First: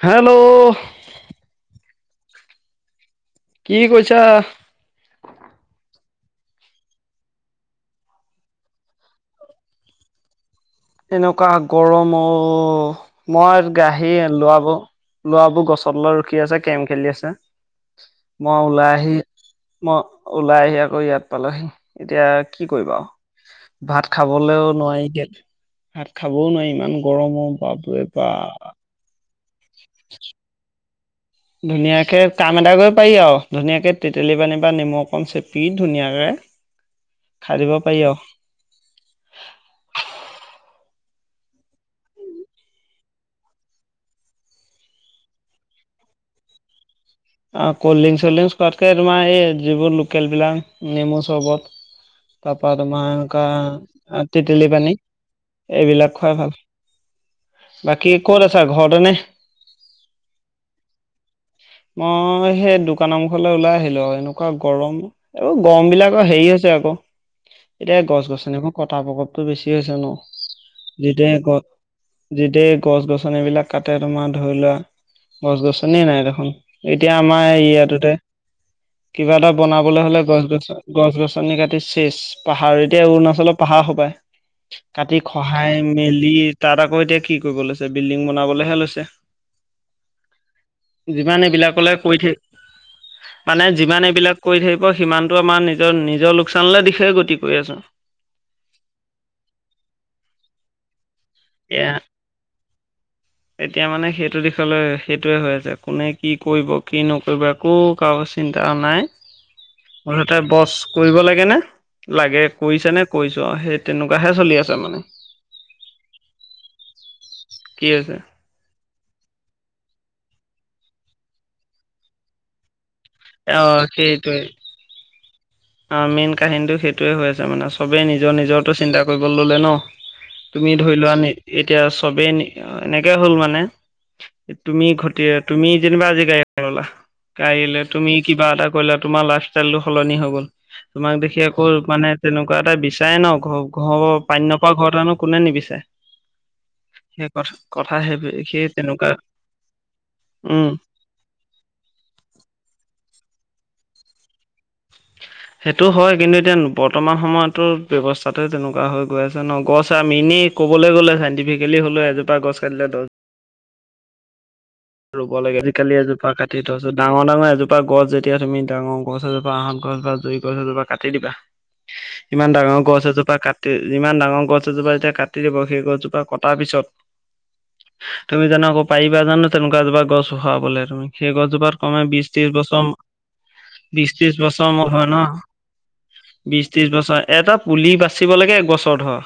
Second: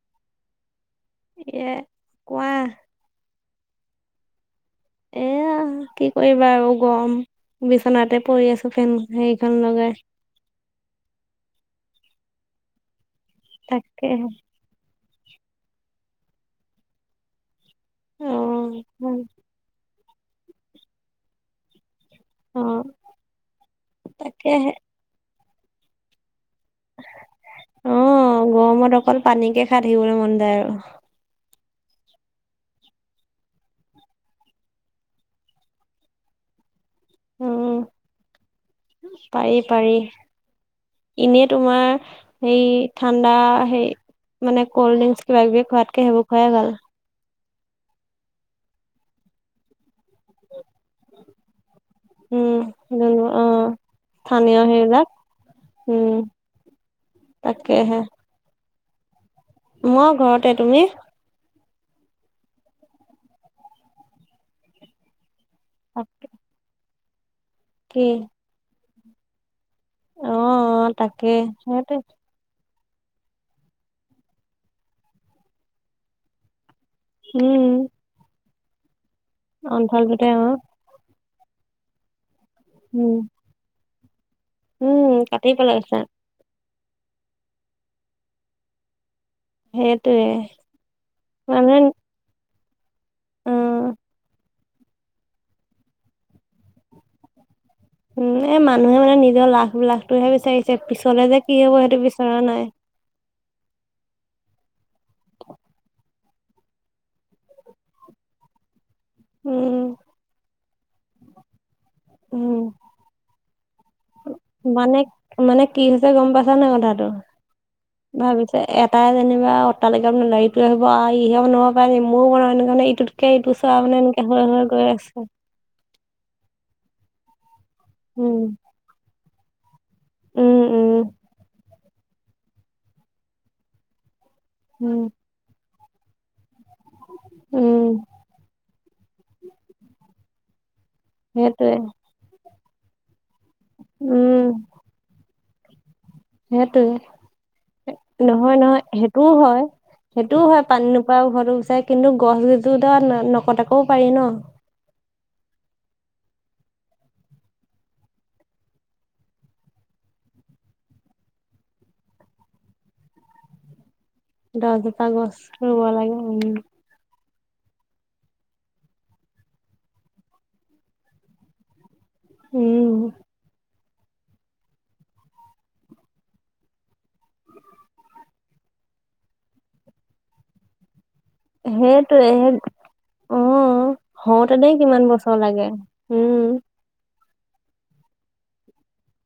Hello. এ, কোৱা। কি কৈছা। এয়া কি কৰিবা আৰু গৰম, বিচনাতে পৰি আছো ফেন হেৰিখন লগাই। [unintelligible] এনেকুৱা গৰমো, মই তাকেহে গাাহীৰ লোৱাব। লৰাবোৰ গছত লৈ ৰখি আছে কেম খেলি আছে, অ মই ওলাই আহি। মই ওলাই আহি আকৌ ইয়াত পালোহি। এতিয়া অ কি কৰিবা, ভাত তাকেহে খাবলৈও নোৱাৰিতি ভাত খাই। খাবও নোৱাৰি ইমান গৰমৰ বাব অ বা। গৰমত অকল পানীকে খাই থাকিবলৈ মন যায় আৰু। ধুনীয়াকে কাম এটা কৰিব পাৰি আৰু ধুনীয়াকে তেতেলী পানী বা নেমু অকণ চেপি ধুনীয়াকে। [unintelligible] দিব উম, পাৰি আৰু, পাৰি পাৰি। এনেই তোমাৰ, সেই ঠাণ্ডা হেই। মানে ক'ল্ড ড্ৰিংকছ কিবা কিবি খোৱাতকে সেইবোৰ খুৱাইাই গাল। অ কল্ড ড্ৰিং চলড্ৰিং খোৱাতকে তোমাৰ এই যিবোৰ লোকেল বিলাক নেমু চৰ্বত। তাৰ পৰা উম তোমাৰ অ এনেকুৱা স্থানীয় টেটেলী পানী। সেইবিলাক উম এইবিলাক খুৱাই ভাল তাকেহে। বাকী ক'ত আছা ঘৰতে নে? মই ঘৰতে। তুমি? মই সেই দোকানৰ মুখলৈ ওলাই আহিলো এনেকুৱা গৰম। এই গৰম বিলাক হেৰি আ হৈছে আকৌ, এতিয়া কি গছ গছনিকৌ কটা প্ৰকটো বেছি। ঠ আছে ন অ অ তাকে যেতিয়া সেইটোৱে যেতিয়া। গছ গছন এই বিলাক কাটে তোমাৰ ধৰি লোৱা গছ গছনিয় নাই দেখোন। এতিয়া আমাৰ উম ইয়াটোতে। কিবা এটা বনাবলৈ হলে অন্ধলটোতে গছ অ গছ গছ গছনি কাটি চেচ। পাহাৰ এতিয়া উম অৰুণাচলত পাহাৰ সোপায়, উম কাটি খহাই পেলাইছে মেলি। তাত আকৌ এতিয়া কি কৰিব লৈছে বিল্ডিং বনাবলৈহে লৈছে। সেইটোৱে। মানুহে এইবিলাকলে কৈ থাক, মানে উম যিমান এইবিলাক। কৰি থাকিব সিমানটো আমাৰ নিজৰ নিজৰ লোকচানলৈ দিশে গতি কৰি আছোঁ। উম এ মানুহে মানে নিজৰ লাখ বিলাসটোহে বিচাৰিছে পিছ। চলে যে কি হব এতিয়া সেইটো বিচৰা নাই। এতিয়া মানে সেইটো দিশলৈ সেইটোয়ে হৈ আছে কোনে কি কৰিব কি নকৰিব একো কাৰজ চিন্তা নাই। উম মুঠতে বছ কৰিব লাগে নে লাগে উম কৰিছে নে কৰিছো আও সেই তেনেকুৱাহে চলি আছে মানে মানে কি হৈছে গম পাইছ নে কথাটো কি হৈছে ভাবিছে এটা যেনিবা অট্টালিকা ইটোৱে ভাবিব আও ইহে বনাব পাৰে নি ময়ো বনাও এইটো কাৰণে ইটোট কে ইটো অ চৰা মানে এনেকে সেইটোৱে হৈ হৈ গৈ আছে। অ মেইন কাহিনীটো সেইটোৱে হৈ আছে মানে চবেই নিজৰ উম নিজৰটো চিন্তা কৰিবলৈ ললে ন। উম তুমি ধৰি উম লোৱা এতিয়া চবেই এনেকে হ'ল মানে তুমি উম ঘতি তুমি যেনিবা আজি গাড়ী এখন ললা কাইলে উম তুমি কিবা এটা কৰিলে তোমাৰ লাইফষ্টাইলটো সলনি হৈ গ'ল। তোমাক দেখি আকৌ সেইটোৱে মানে তেনেকুৱা এটা বিচাৰে ন ঘৰ ঘৰৰ উম পানী নপৰা ঘৰ কোনে নিবিচাৰে। সেইটোৱে সেই কথা কথা সেই নহয় সেই নহয় তেনেকুৱা সেইটোও হয়। সেইটোও হয় উম পানী নপৰা ঘৰটো বিচাই কিন্তু গছ গজোৰত নকটাকো পাৰি ন। [inaudible] সেইটো হয় কিন্তু এতিয়া বৰ্তমান সময়তো ব্যৱস্থাতে তেনেকুৱা হৈ গৈ আছে ন গছ আৰু মিনিট ক'বলৈ গ'লে চাইণ্টিফিকেলি হ'লেও এজোপা গছ কাটিলে দহজোপা ৰুব গছ লাগে আজিকালি লাগে এজোপা উম কাটি থৈছো দাম ন ডাঙৰ এজোপা গছ যেতিয়া তুমি ডাঙৰ গছ এজোপা আঁহত গছ বা জুই গছ এজোপা কাটি দিবা ইমান ডাঙৰ উম গছ এজোপা কাট যিমান ডাঙৰ গছ এজোপা যেতিয়া কাটি দিব, সেই গছজোপা কটাৰ পিছত তুমি যোনো আকৌ পাৰিবা জানো তেনেকুৱা এজোপা গছ হৰাবলে তুমি সেই গছজোপাত কমে বিশ সেইটোৱে ত্ৰিশ বছৰ অ বিছ ত্ৰিশ হওঁতেনে বছৰ মোৰ কিমান হয় ন বছৰ লাগে উম বিছ ত্ৰিশ বছৰ এটা পুলি বাচিব লাগে এক বছৰ ধৰ,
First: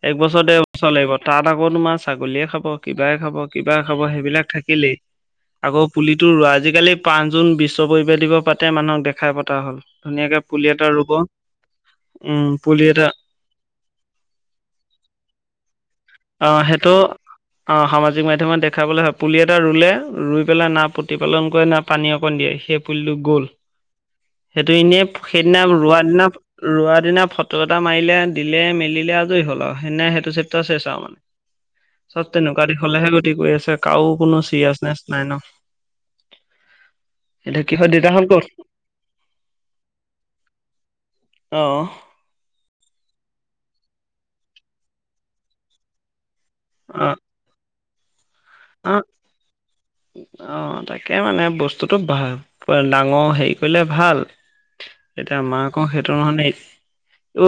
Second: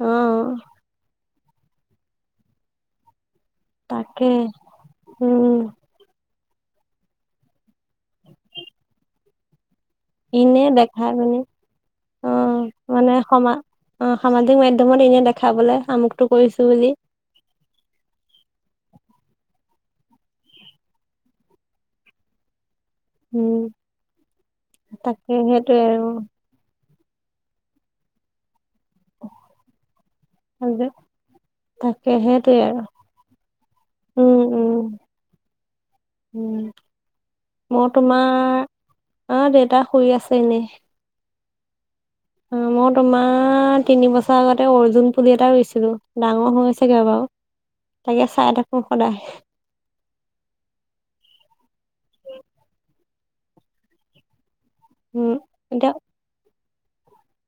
অ একবছৰ ডেৰ বছৰ লাগিব। তাত আকৌ তোমাৰ ছাগলীয়ে খাব কিবাই খাব কিবাই খাব তাকে সেইবিলাক উম আকৌ পুলিটো আজিকালি পাঁচ জুন বিশ্ব পৰিবেশ দিৱস পাতে মানুহক দেখাই পতা হ'ল। ধুনীয়াকে এনে পুলি এটা ৰুব দেখাই পিনি অ উম পুলি এটা মানে সমা অ সামাজিক মাধ্যমত এনে দেখাবলে আমুকটো অ কৰিছো বুলি। সেইটো অ সামাজিক মাধ্যমত দেখ খাবলে হয় পুলি এটা ৰুলে ৰুই পেলাই না প্ৰতিপালন কৰে না পানী অকণ দিয়ে। সেই পুলিটো গ'ল, উম সেইটো এনেয় তাকে সেইদিনা সেইটোৱে ৰোৱাৰ আৰু দিনা ৰোৱা দিনা ফটো এটা মাৰিলে দিলে মে আজৰি হ'ল আৰু সেনে সেইটো চেপটাৰ চেচ আৰু মানে তাকে চব সেইটোৱে তেনেকুৱা দিশ আৰু হলেহে গতি কৰি আছে কাৰো কোনো উম উম চিৰিয়াচনেছ নাই ন উম এতিয়া কি মই হয় দেউতাহঁত তোমাৰ ক'ত আ দেউতাক শুই আছেনে এনে অ অ মই তোমাৰ তিনিবছৰ আগতে অৰ্জুন পুলি এটা ৰুছিলো ডাঙৰ হৈ আছেগে অ বাৰু তাকে চাই থাকো অ সদায় অ তাকে মানে বস্তুতটো ভাল ডাঙৰ অ হেৰি কৰিলে ভাল উম এতিয়া আমাৰ আক এতিয়া সেইটো নহয় ন ঐ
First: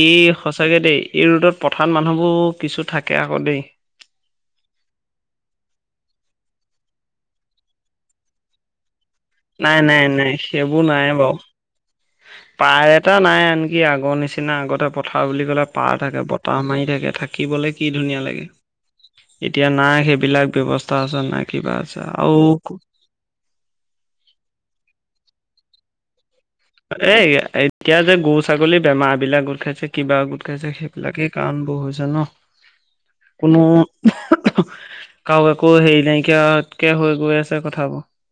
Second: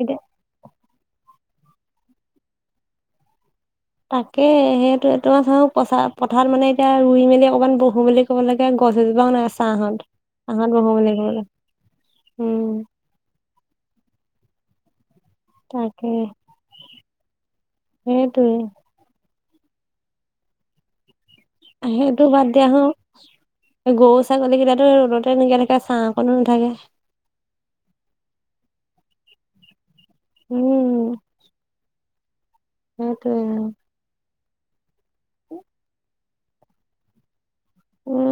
ই এতিয়া সঁচাকে দেই এই ৰ'দত পথাৰত মানুহবোৰ কিছু থাকে আকৌ দেই তাকে সেইটোয়ে চা পা পথাৰত মানে এতিয়া ৰুই মেলি অকমান বহো বুলি ক'ব লাগে গছ নাই চাহত নাই নাই চাহঁত সেইবোৰ বহো নাই বুলি বাৰু কবলে উম পাৰ এটা নাই আনকি আগৰ নিচিনা আগতে প পথাৰ বুলি ক'লে পাৰ তাকে থাকে বতাহ মাৰি থাকে থাকিবলৈ কি ধুনীয়া লাগে সেইটোৱে এতিয়া নাই সেইবিলাক ব্যয়ৱস্থা নাই কিবা আছে সেইটো আৰু বাদ দিয়া হোণ গৰু ছাগলী কেইটো ৰ'দতে এনেকা থাকে ছা অকণো এই এতিয়া যে গৰু ছাগলী বেমাৰ বিলাক গোট খাইছে- কিবা গোট খাইছে উম সেইবিলাকেই কাৰণবোৰ হৈছে ন সেইটোৱে আৰু। কোনো- কাৰো আকৌ হেৰি নাইকিয়া কে হৈ গৈ আছে- কথাবোৰ উম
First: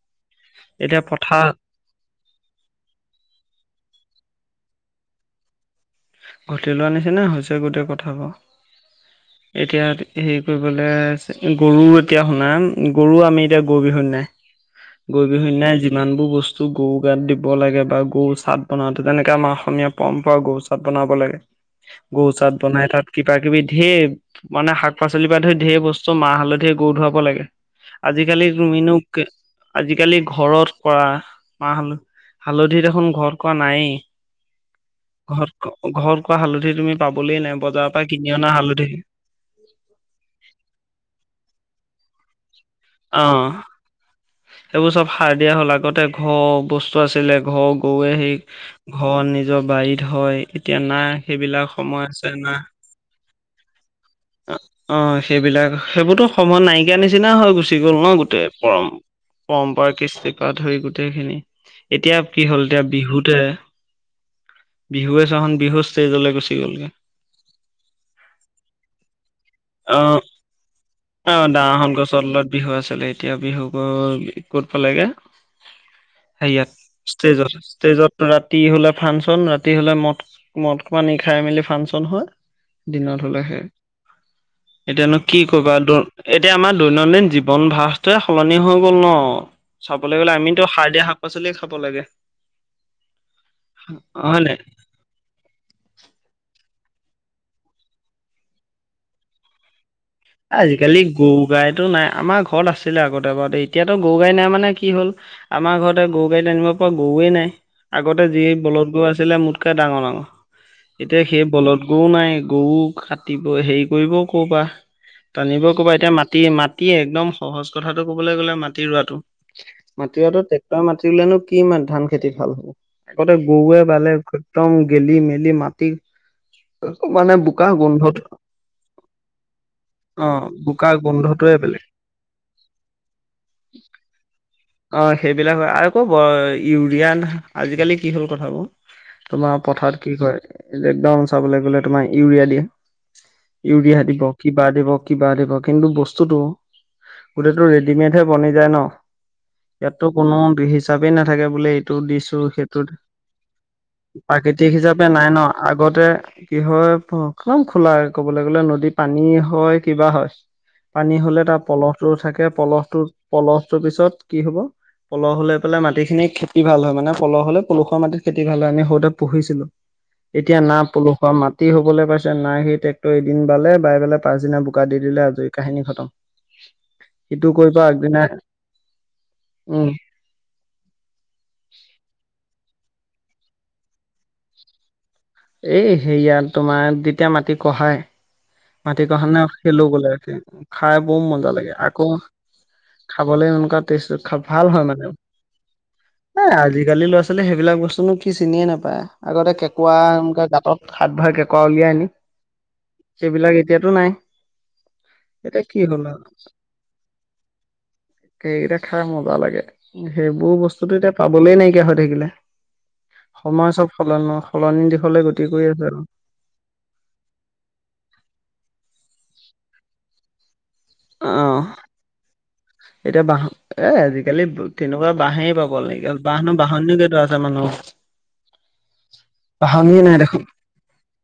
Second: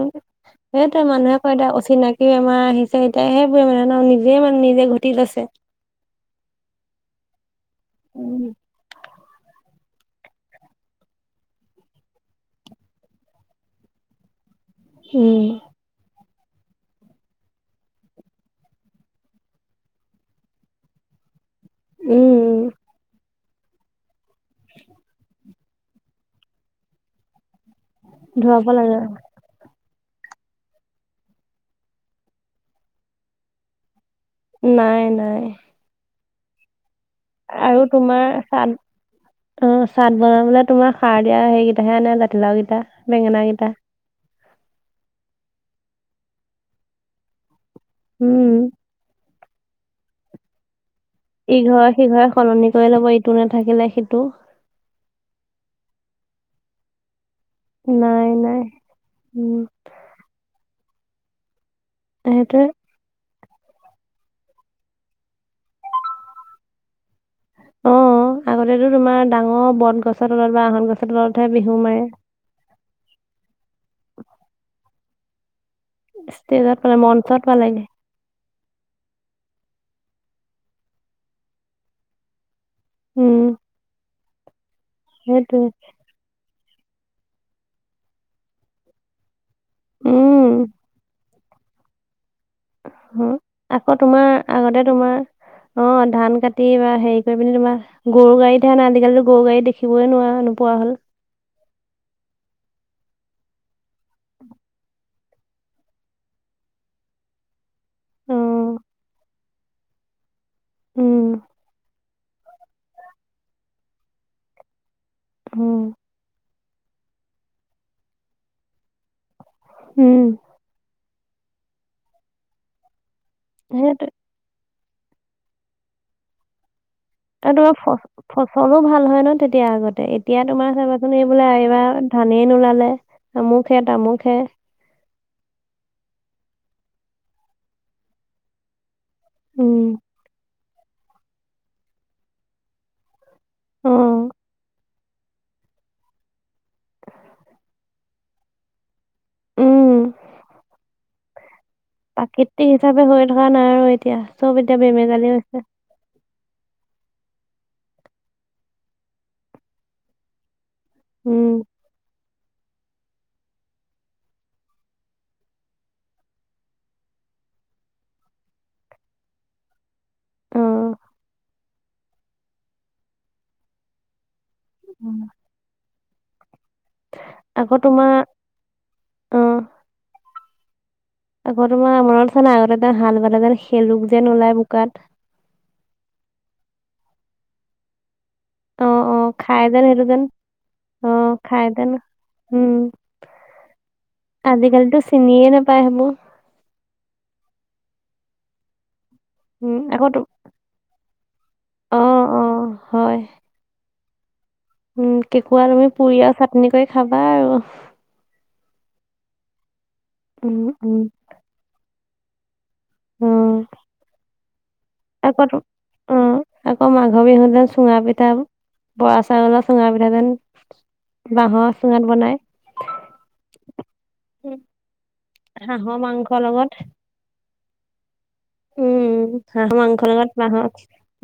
সেই ত এতিয়া মানুহে ক পথাৰ এতিয়া অচিনাকি বেমাৰ আহিছে- তাইহে পৰি মানে ন নিজে মানে নিজে ঘটিত আছে- ঘটি লোৱা নিচিনা হৈছে গোটেই কথাাবোৰ এতিয়া- হেৰি কৰিবলৈ গৰু এতিয়া শুনা গৰু আমি এতিয়া গৰু বিহুত নাই- গৰু বিহুৰ উম, দিনা যিমান বোৰ বস্তু- চ গৰু গাত দিব লাগে বা গৰু চাত বনাওঁতে তেনেকে আমাৰ অসমীয়া পৰম্পৰা গৰু চ- চাত বনাব লাগে গৰু উম, বনাই তাত - কিবা কিবি ঢেৰ মানে শাক পাচলিৰ পৰা ধৰি ঢেৰ বস্তু মাহ হালধিৰে গৰু ধুৱাব লাগে- আজিকালিৰ ধুৱাব মিনু লাগে। আজি- আজিকালি ঘৰত কৰা মাহ হালধি হালধি দেখোন ঘৰত কৰা নায়েই- নাই নাই- ঘৰত ঘৰত কৰা হালধি তুমি- পাবলেই নাই আৰু বজাৰৰ পৰা তোমাৰ কিনি অনা চাল- হালধি অ চাদ বনাবলে তোমাৰ সাৰ দিয়া সেইকেইটাকে আনে জাতিলাও কেইটা বেঙেনা অ কেইটা- সেইবোৰ চব সাৰ দিয়া হ'ল আগতে ঘৰ বস্তু আছিলে ঘৰ- কৌৱে সেই উম, ঘৰ নিজৰ বাৰীত হয় এতিয়া নাই- সেইবিলাক ইঘৰে সময় সিঘৰে সলনি কৰি লব ইটো নাথাকিলে সি- অ অ সেইবিলাক সেইবোৰতো সময় নাইকিয়া নিচিনা- নিচিনা হৈ গুচি গ'ল ন নাই গোটেই নাই। পৰম উম, পৰম্পৰা কৃষ্টিপা ধৰি গোটেইখিনি- এতিয়া কি হ'ল সেইটোৱে এতিয়া বিহুতে- বিহুৱে চোৱা চোন বিহু ষ্টেজলৈ গুচি গ'লগে- অ আগতেতো তোমাৰ ডাঙৰ বত গছৰ তলত বা আহত গছ আহত ডাঙৰখন গছৰ তলত বিহু আছিলে এতিয়া বিহু গ'ল ক'ত পালেগে- ষ্টেজত পালে হেয়াত মঞ্চত ষ্টেজত পালেগে ষ্টেজত ৰাতি হলে ফাংচন ৰাতি- ৰাতি হলে মদ মদ নি খাই মেলি ফাংচন হয়- দিনত উম হলেহে এতিয়ানো কি সেইটোৱে কৰিবা এতিয়া আমাৰ- দৈনন্দিন জীৱন ভাসটোৱে সলনি হৈ গ'ল ন চাবলৈ গ'লে উম। আমিতো সাৰ দিয়া- পাচলিয়ে খাব লাগে- হ আকৌ অ তোমাৰ হয় নাই আগতে তোমাৰ অ ধান কাটি- তি বা হৰি পি তোমাৰ গৰু গাড়ীহে আজিকালিতো গৰু গাডী দেখি- আজিকালি গৰু গাইতটো নাই আমাৰ ঘ- ঘৰত আছিলে আগতে বাৰ এতিয়াতো গৰু গাড়ী নাই মানে কি হ'ল আমাৰ ঘৰতে গৰু গাড়ীত আনিব পৰা গৰুৱে নাই- আগতে অ যি বলধ গৰু আছিলে মোতকে ডাঙৰ ডাঙৰ- এতিয়া উম সেই বলত গৰু নাই গৰু কাটিব হেৰি কৰিব- ক'বা টানিব উম কৰ'বা এতিয়া মাটি মাত- তি একদম সহজ কথাটো ক'বলৈ গ'লে মাটি ৰোৱাটো মাটি উম ৰোৱাটো ট্ৰেক্টৰ মাটি- বোলেনো কি ধান খেতি ভাল হ'ব আগতে গৰুৱে সেইটো বালে একদম- গেলি মেলি মাটি- মানে আৰু বোকা তোমাৰ ফ গোন্ধটো ফচলো ভাল হয় ন তেতিয়া আগতে - তে এতিয়া অ' তোমাৰ বোকা চাবাচোন এই বোলে গোন্ধটোৱে বেলেগ। এইবাৰ ধানেই নোলালে আমুখে তামুখে- অ সেইবিলাক হয় আৰু ক ইউৰিয়ান আজিকালি কি হ'ল কথাবোৰ- তোমাৰ উম পথাৰত কি ক একদউন চাবলৈ গ'লে তোমাৰ ইউৰিয়া দিয়ে- অ ইউৰিয়া দিব কিবা দিব কিবা দিব কিন্তু বস্তুতটো- গোটেইটো ৰেডিমেডহে বনি যায় ন- ইয়াতো উম কোনো হিচাপেই নাথাকে বোলে এইটো দিছোঁ প্ৰাকৃতিক সেইটো- হিচাপে হৈ থকা নাই আৰু এতিয়া চব প্ৰাকৃতিক এতিয়া হিচাপে বেমেজালি নাই ন হৈছে আগতে কি হয়- একদম খোলা কবলৈ গ'লে নদীৰ পানী হয় কিবা হয়- পানী হলে তাৰ উম পলহটো থাকে পলহটো পলহটোৰ পিছত কি হব? পলহ হ'লে পেলাই মাটিখিনি খেতি ভাল হয় মানে পলহ হলে পলসুৱা মাটিত খেতি ভাল হয় আমি সৰুতে পঢ়িছিলো। এতিয়া অ না পলসুৱা মাটি হবলৈ পাইছে নাই সেই ট্ৰেক্টৰ এদিন বালে বাই পেলাই পাছদিনা বোকা দি দিলে উম। আজৰি কাহিনী খতম সিটো আকৌ কৰিব তোমাৰ আগদিনা। অ উম আগৰ তোমাৰ মনত আছে নাই আগতে এ হাল বালে যেন শেলুক যেন ওলাই বোকাত এই সেয়া তোমাৰ যেতিয়া মাটি কঢহাই অ মাটি অ কখহাই খাই শেলো যেন সেইটো বোলে যেন খাই অ বৰু মজা খাই লাগে যেন আকৌ উম খাবলৈ এনেকুৱা টেষ্ট ভাল হয় আজিকালিতো মানে চিনিয়ে নোপায় সেইবোৰ এ আজিকালি ল'ৰা ছোৱালী সেইবিলাক বস্তু তুনো কি চিনিয়ে নাপায়। আগতে উম কেঁকুৱা আকৌ তো এনেকে গাঁতত হাত ভৰাই কেঁকুৱা উলিয়াই অ আনি অ হয় সেইবিলাক এতিয়াতো নাই। উম এতিয়া কেঁকুৰা কি তুমি হ'ল আৰু পুৰিয়া চাটনি কৰি খাবা আৰু। সেইকেইটা খাই মজা লাগে সেইবোৰ উম বস্তুতটো উম এতিয়া পাবলে নাইকিয়া হৈ থাকিলে। উম সময় চব সলনি সলনি দিশলৈ আকৌ গতি তো কৰি আছে আৰু অ আকৌ মাঘৰ বিহুত যে চুঙা পিঠা বৰা চাউল চুঙা পিঠা যেন অ বাঁহৰ চুঙাত বনাই এতিয়া বাহ এ আজিকালি উম, তেনেকুৱা বাঁহে পাবলে হাঁহৰ নাইকীয়া হয় গল। মাংসৰ বাঁহ লগত বাহনীও কেইো আছে মানুহ উম হাঁহৰ বাহনিয়ে মাংসৰ নাই লগত দেখোন বাঁহৰ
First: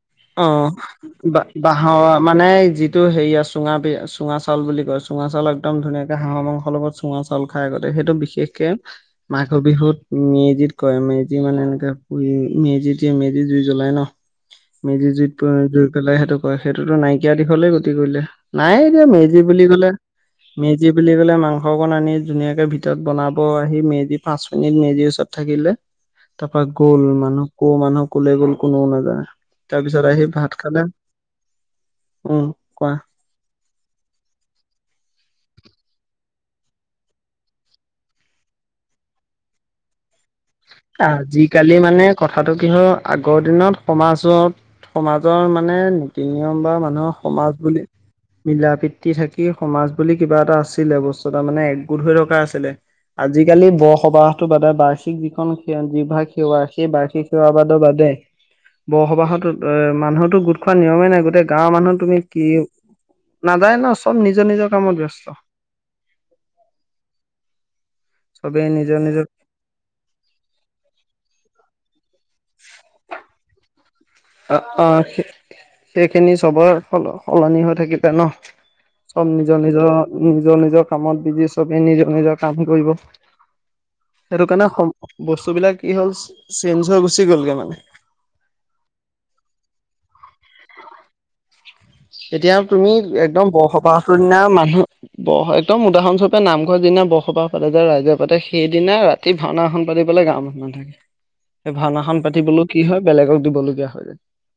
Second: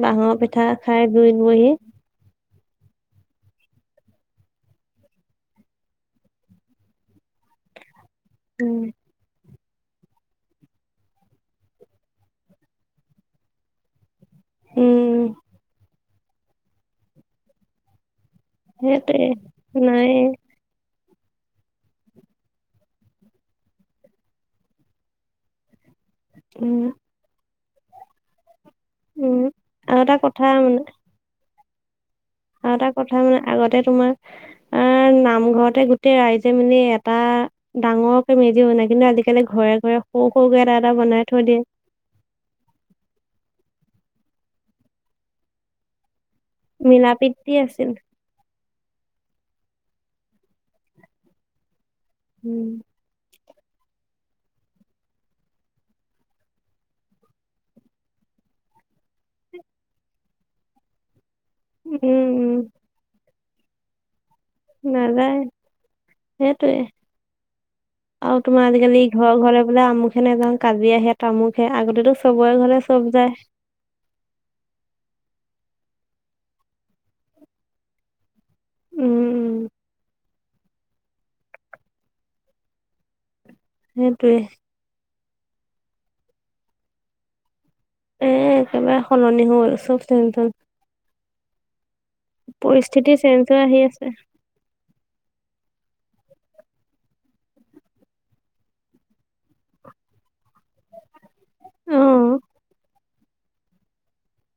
বাঁহৰ অ পিঠা খাই জুইত বহি বাঁহৰ মানে যিটো হেৰি আছ চুঙা চুঙাউল বুলি কয় চুঙাউল একদম ধুনীয়াে হাঁহৰ মাংস লগত চুঙা চাউল খাই আগতে সেইটো বিশেষকে উম মাক মাঘ। বিহুত মেজিত কয় মেজি মানে এনেকেু মেজি দিয়ে মেজি জুই জ্বলাই ন মেজি উম জুইত জুই পেলাই সেইটো ক সেইটোতো নাইকিয়া দিশলে গতি কৰিলে নাই এতিযয়া সেইটোৱে মেজি। বুলি ক'লে নাই মেজি। বুলি ক'লে মাংস অকণ আনি ধুনীয়াকে ভিতৰত বনাব আহি মেজি পাঁচ মিনিট মেজিৰ ওচৰত থাকিলে। তাৰপা উম গ'ল মানুহ কো মানুহ কলে গ'ল। কোননেও নাযায় উম তাৰ আৰু পিছত এটা আহি কথা ভাত মানে খালে। উম আৰু এটা কোৱা কথা মানে আগতে তোমাৰ [inaudible] আহ নামঘৰতে গোটেই ৰাইজে মেলি এটা ডাঙৰকে মেজি বনাই কিন্তু আজিকালি ঘৰে ঘৰে সৰু সৰুকে এটা এটা বনাই থৈ দিয়ে আজিকালি মানে কথাটো কি হল আগৰ দিনত সমাজত সমাজৰ মানে তিনি নম্বাৰ মিলা মানুহৰ প্ৰীতি সমাজ বুলি আছিল মিলা প্ৰীতি থ থাকি সমাজ বুলি কিবা এটা আছিলে বস্তু এটা মানে একগোট হৈ থকা উম আছিলে। আজিকালি বৰসবাহটো বাদে বাইছ কি যিখন স যিভাগ সেৱা সেই বাৰ্ষিক সেৱাবাদৰ বাদে [unintelligible] বসবাহতো এ মানুহতো গোট খোৱা নিয়মেই নাই গোটেই গাঁৱৰ মানুহ উম তুমি কি উম নাযায় ন চব নি নাযায় সেইটোৱে আৰু তোমাৰ চবেই নিজৰ আজিকালি এই নিজৰ ঘৰ ঘৰে বোলে আমুখ হে নাযাওঁ। কাজিয়া আহে ত আমুখে আগতেতো চবৰে ঘলে চব যায় অ অ সেইখিনি চবৰ স সলনি হৈ থাকিব ন। উম চব উম নিজৰ নিজৰ। নিজৰ নিজৰ কামত বিজি চবেই নিজৰ নিজৰ কাম কৰিব সেইটোৱে সেইটো কাৰণে সম বস্তু বিলাক কি হ'ল চেঞ্জ হৈ গুচি গ'লগে মানে। এ একেবাৰে সলনি হ'ল চব চন্তন এতিয়া তুমি চেঞ্জ একদম হৈ আহি আছে বৰসবাহৰ দিনা মানুহ। বৰ একদম উদাহৰণস্বৰূপে নামঘৰ দিনা বৰসবাহ পাতে যায় ৰাইজৰ পাতে সেইদিনা ৰাতি ভাওনাখন পাতিবলৈ গাম [unintelligible] ভাওনা খন থাকে সেই অ ভাওনাখন পাতিবলৈও কি হয় বেলেগক দিবলগীয়া হয়।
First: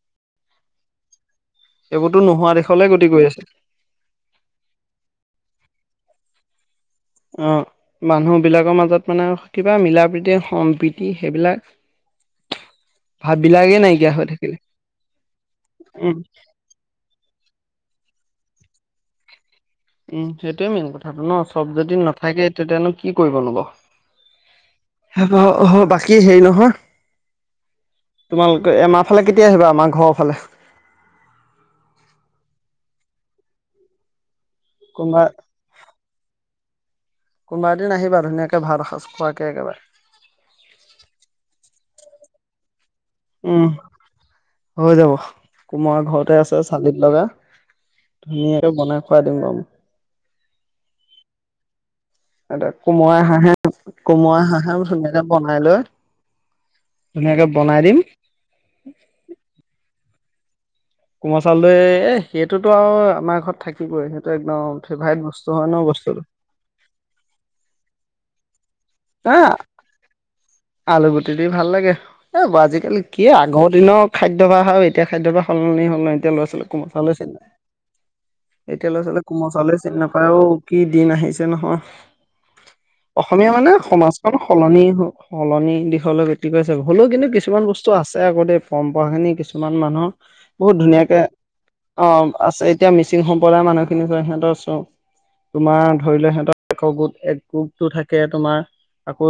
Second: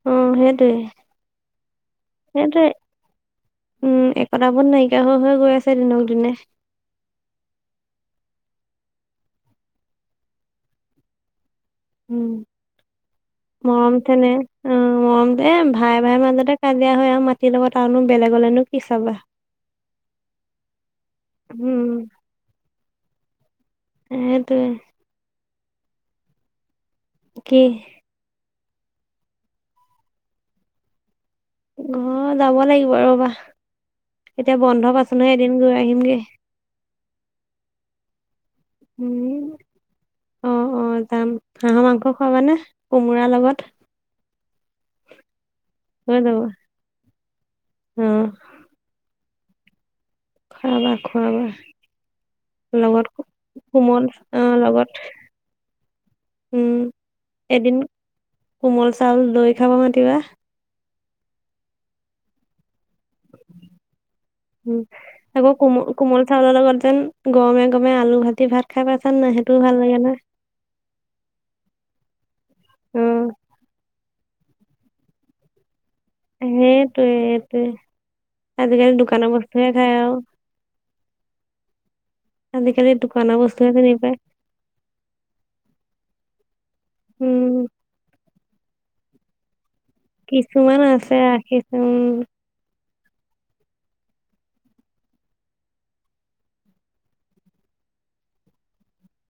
অ সেইটোৱে এইবোৰতো নোহোৱা সেইটোৱে দেশলে গতি কৰি আছে উম একতাবোধ নাইকিয়া হৈ হৈ গৈ আছে দিনক দিনে অ মানুহ বিলাকৰ মাজত মানে কিবা মিলা প্ৰীতি সম্প্ৰীতি সেইবিলাক [unintelligible] উম ভাববিলাকেই মৰম নাইকিয়া হৈ তেনে থাকিলে অ মৰম দে ভায়ে উম ভায়ে মাজতে কাজিয়া হয় আৰু মাতি লগত তাৰনো বেলেগলেনো কি চাবা [unintelligible] উম সেইটোৱে মেইন কথাটো ন চব উম যদি নাথাকে তেতিনো কি কৰিব নো বাও ত [unintelligible] অ বাকী হেৰি নহয় কি তোমালোকে আমাৰ ফালে কেতিয়া আহিবা আমাৰ ঘৰৰ ফালে ঘৰ যাব লাগিব ৰবা এতিয়া বন্ধ কোনোবা পাইছোঁহে এদিন গৈ আহিমগে কোনোবা দিন আহিবা ধুনীয়াকে ভাত এসাঁজ উম খোৱাকে একেবাৰে অ অ যাম হাঁহ মাংস খোৱাবানে কোমোৰাৰ লগত উম হৈ যাব কুমুৰা হৈ যাব ঘৰতে আছে চালিত লগা অ ধুনীয়াকে বনাই খোৱাই দিম খোৱাবা খোৱাবা এতি লগত কোমোৰা হাঁহে কোমল কোমোৰা অ হাঁহে লগত ধুনীয়াকে বনাই লৈ [unintelligible] উম ধুনীয়াকে এদিন বনাই দিম কোমল চাউল দৈ খাব মাতিবা কোমল চাউলদৈ এ সেইটো টো আৰু আমাৰ ঘৰত থাকিবই সেইটো একদম উম ফেভাইট আকৌ বস্তু হয় ন বস্তুটো [unintelligible] কমে আলু খ [unintelligible] হা আলু গুটি দি ভাল লাগে এই আজিকালি অ কি আগৰ দিনৰ খাদ্যভাস আৰু এতিয়া খাদ্যভাস সলনি হ'ল নাই এতিয়া ল'ৰা ছোৱালীয়ে কোমল সেইটোৱে চাউলে চিনি সেইটোৱে নাপায় এতিয় আজিকালি লৈৰা ছোৱালে দোকানৰ কোমল বস্তুহে চাউলে খায় চিনি নাপায় আৰু কি দিন আহিছে নহয় [unintelligible] আজিকালি দোকানৰ অসমীয়া মানে বস্তু আ সমাজখন সলনি সলনি দিশলৈ গতি কৰিছে হলেও কিন্তু উম কিছুমান বস্তু আছে দ পৰম্পৰা খিনি কিছুমান মানুহৰ বহুত কিছুমান আছে ধুনীয়াকে ৰাখিছো অ উম আছে এতিয়া মিচিং সম্প্ৰদায়ৰ মানুহখিনি সিহঁতৰও তোমাৰ ধৰি লোৱা সিহঁতৰ [unintelligible] এক গ্ৰুপটো থাকে তোমাৰ আকৌ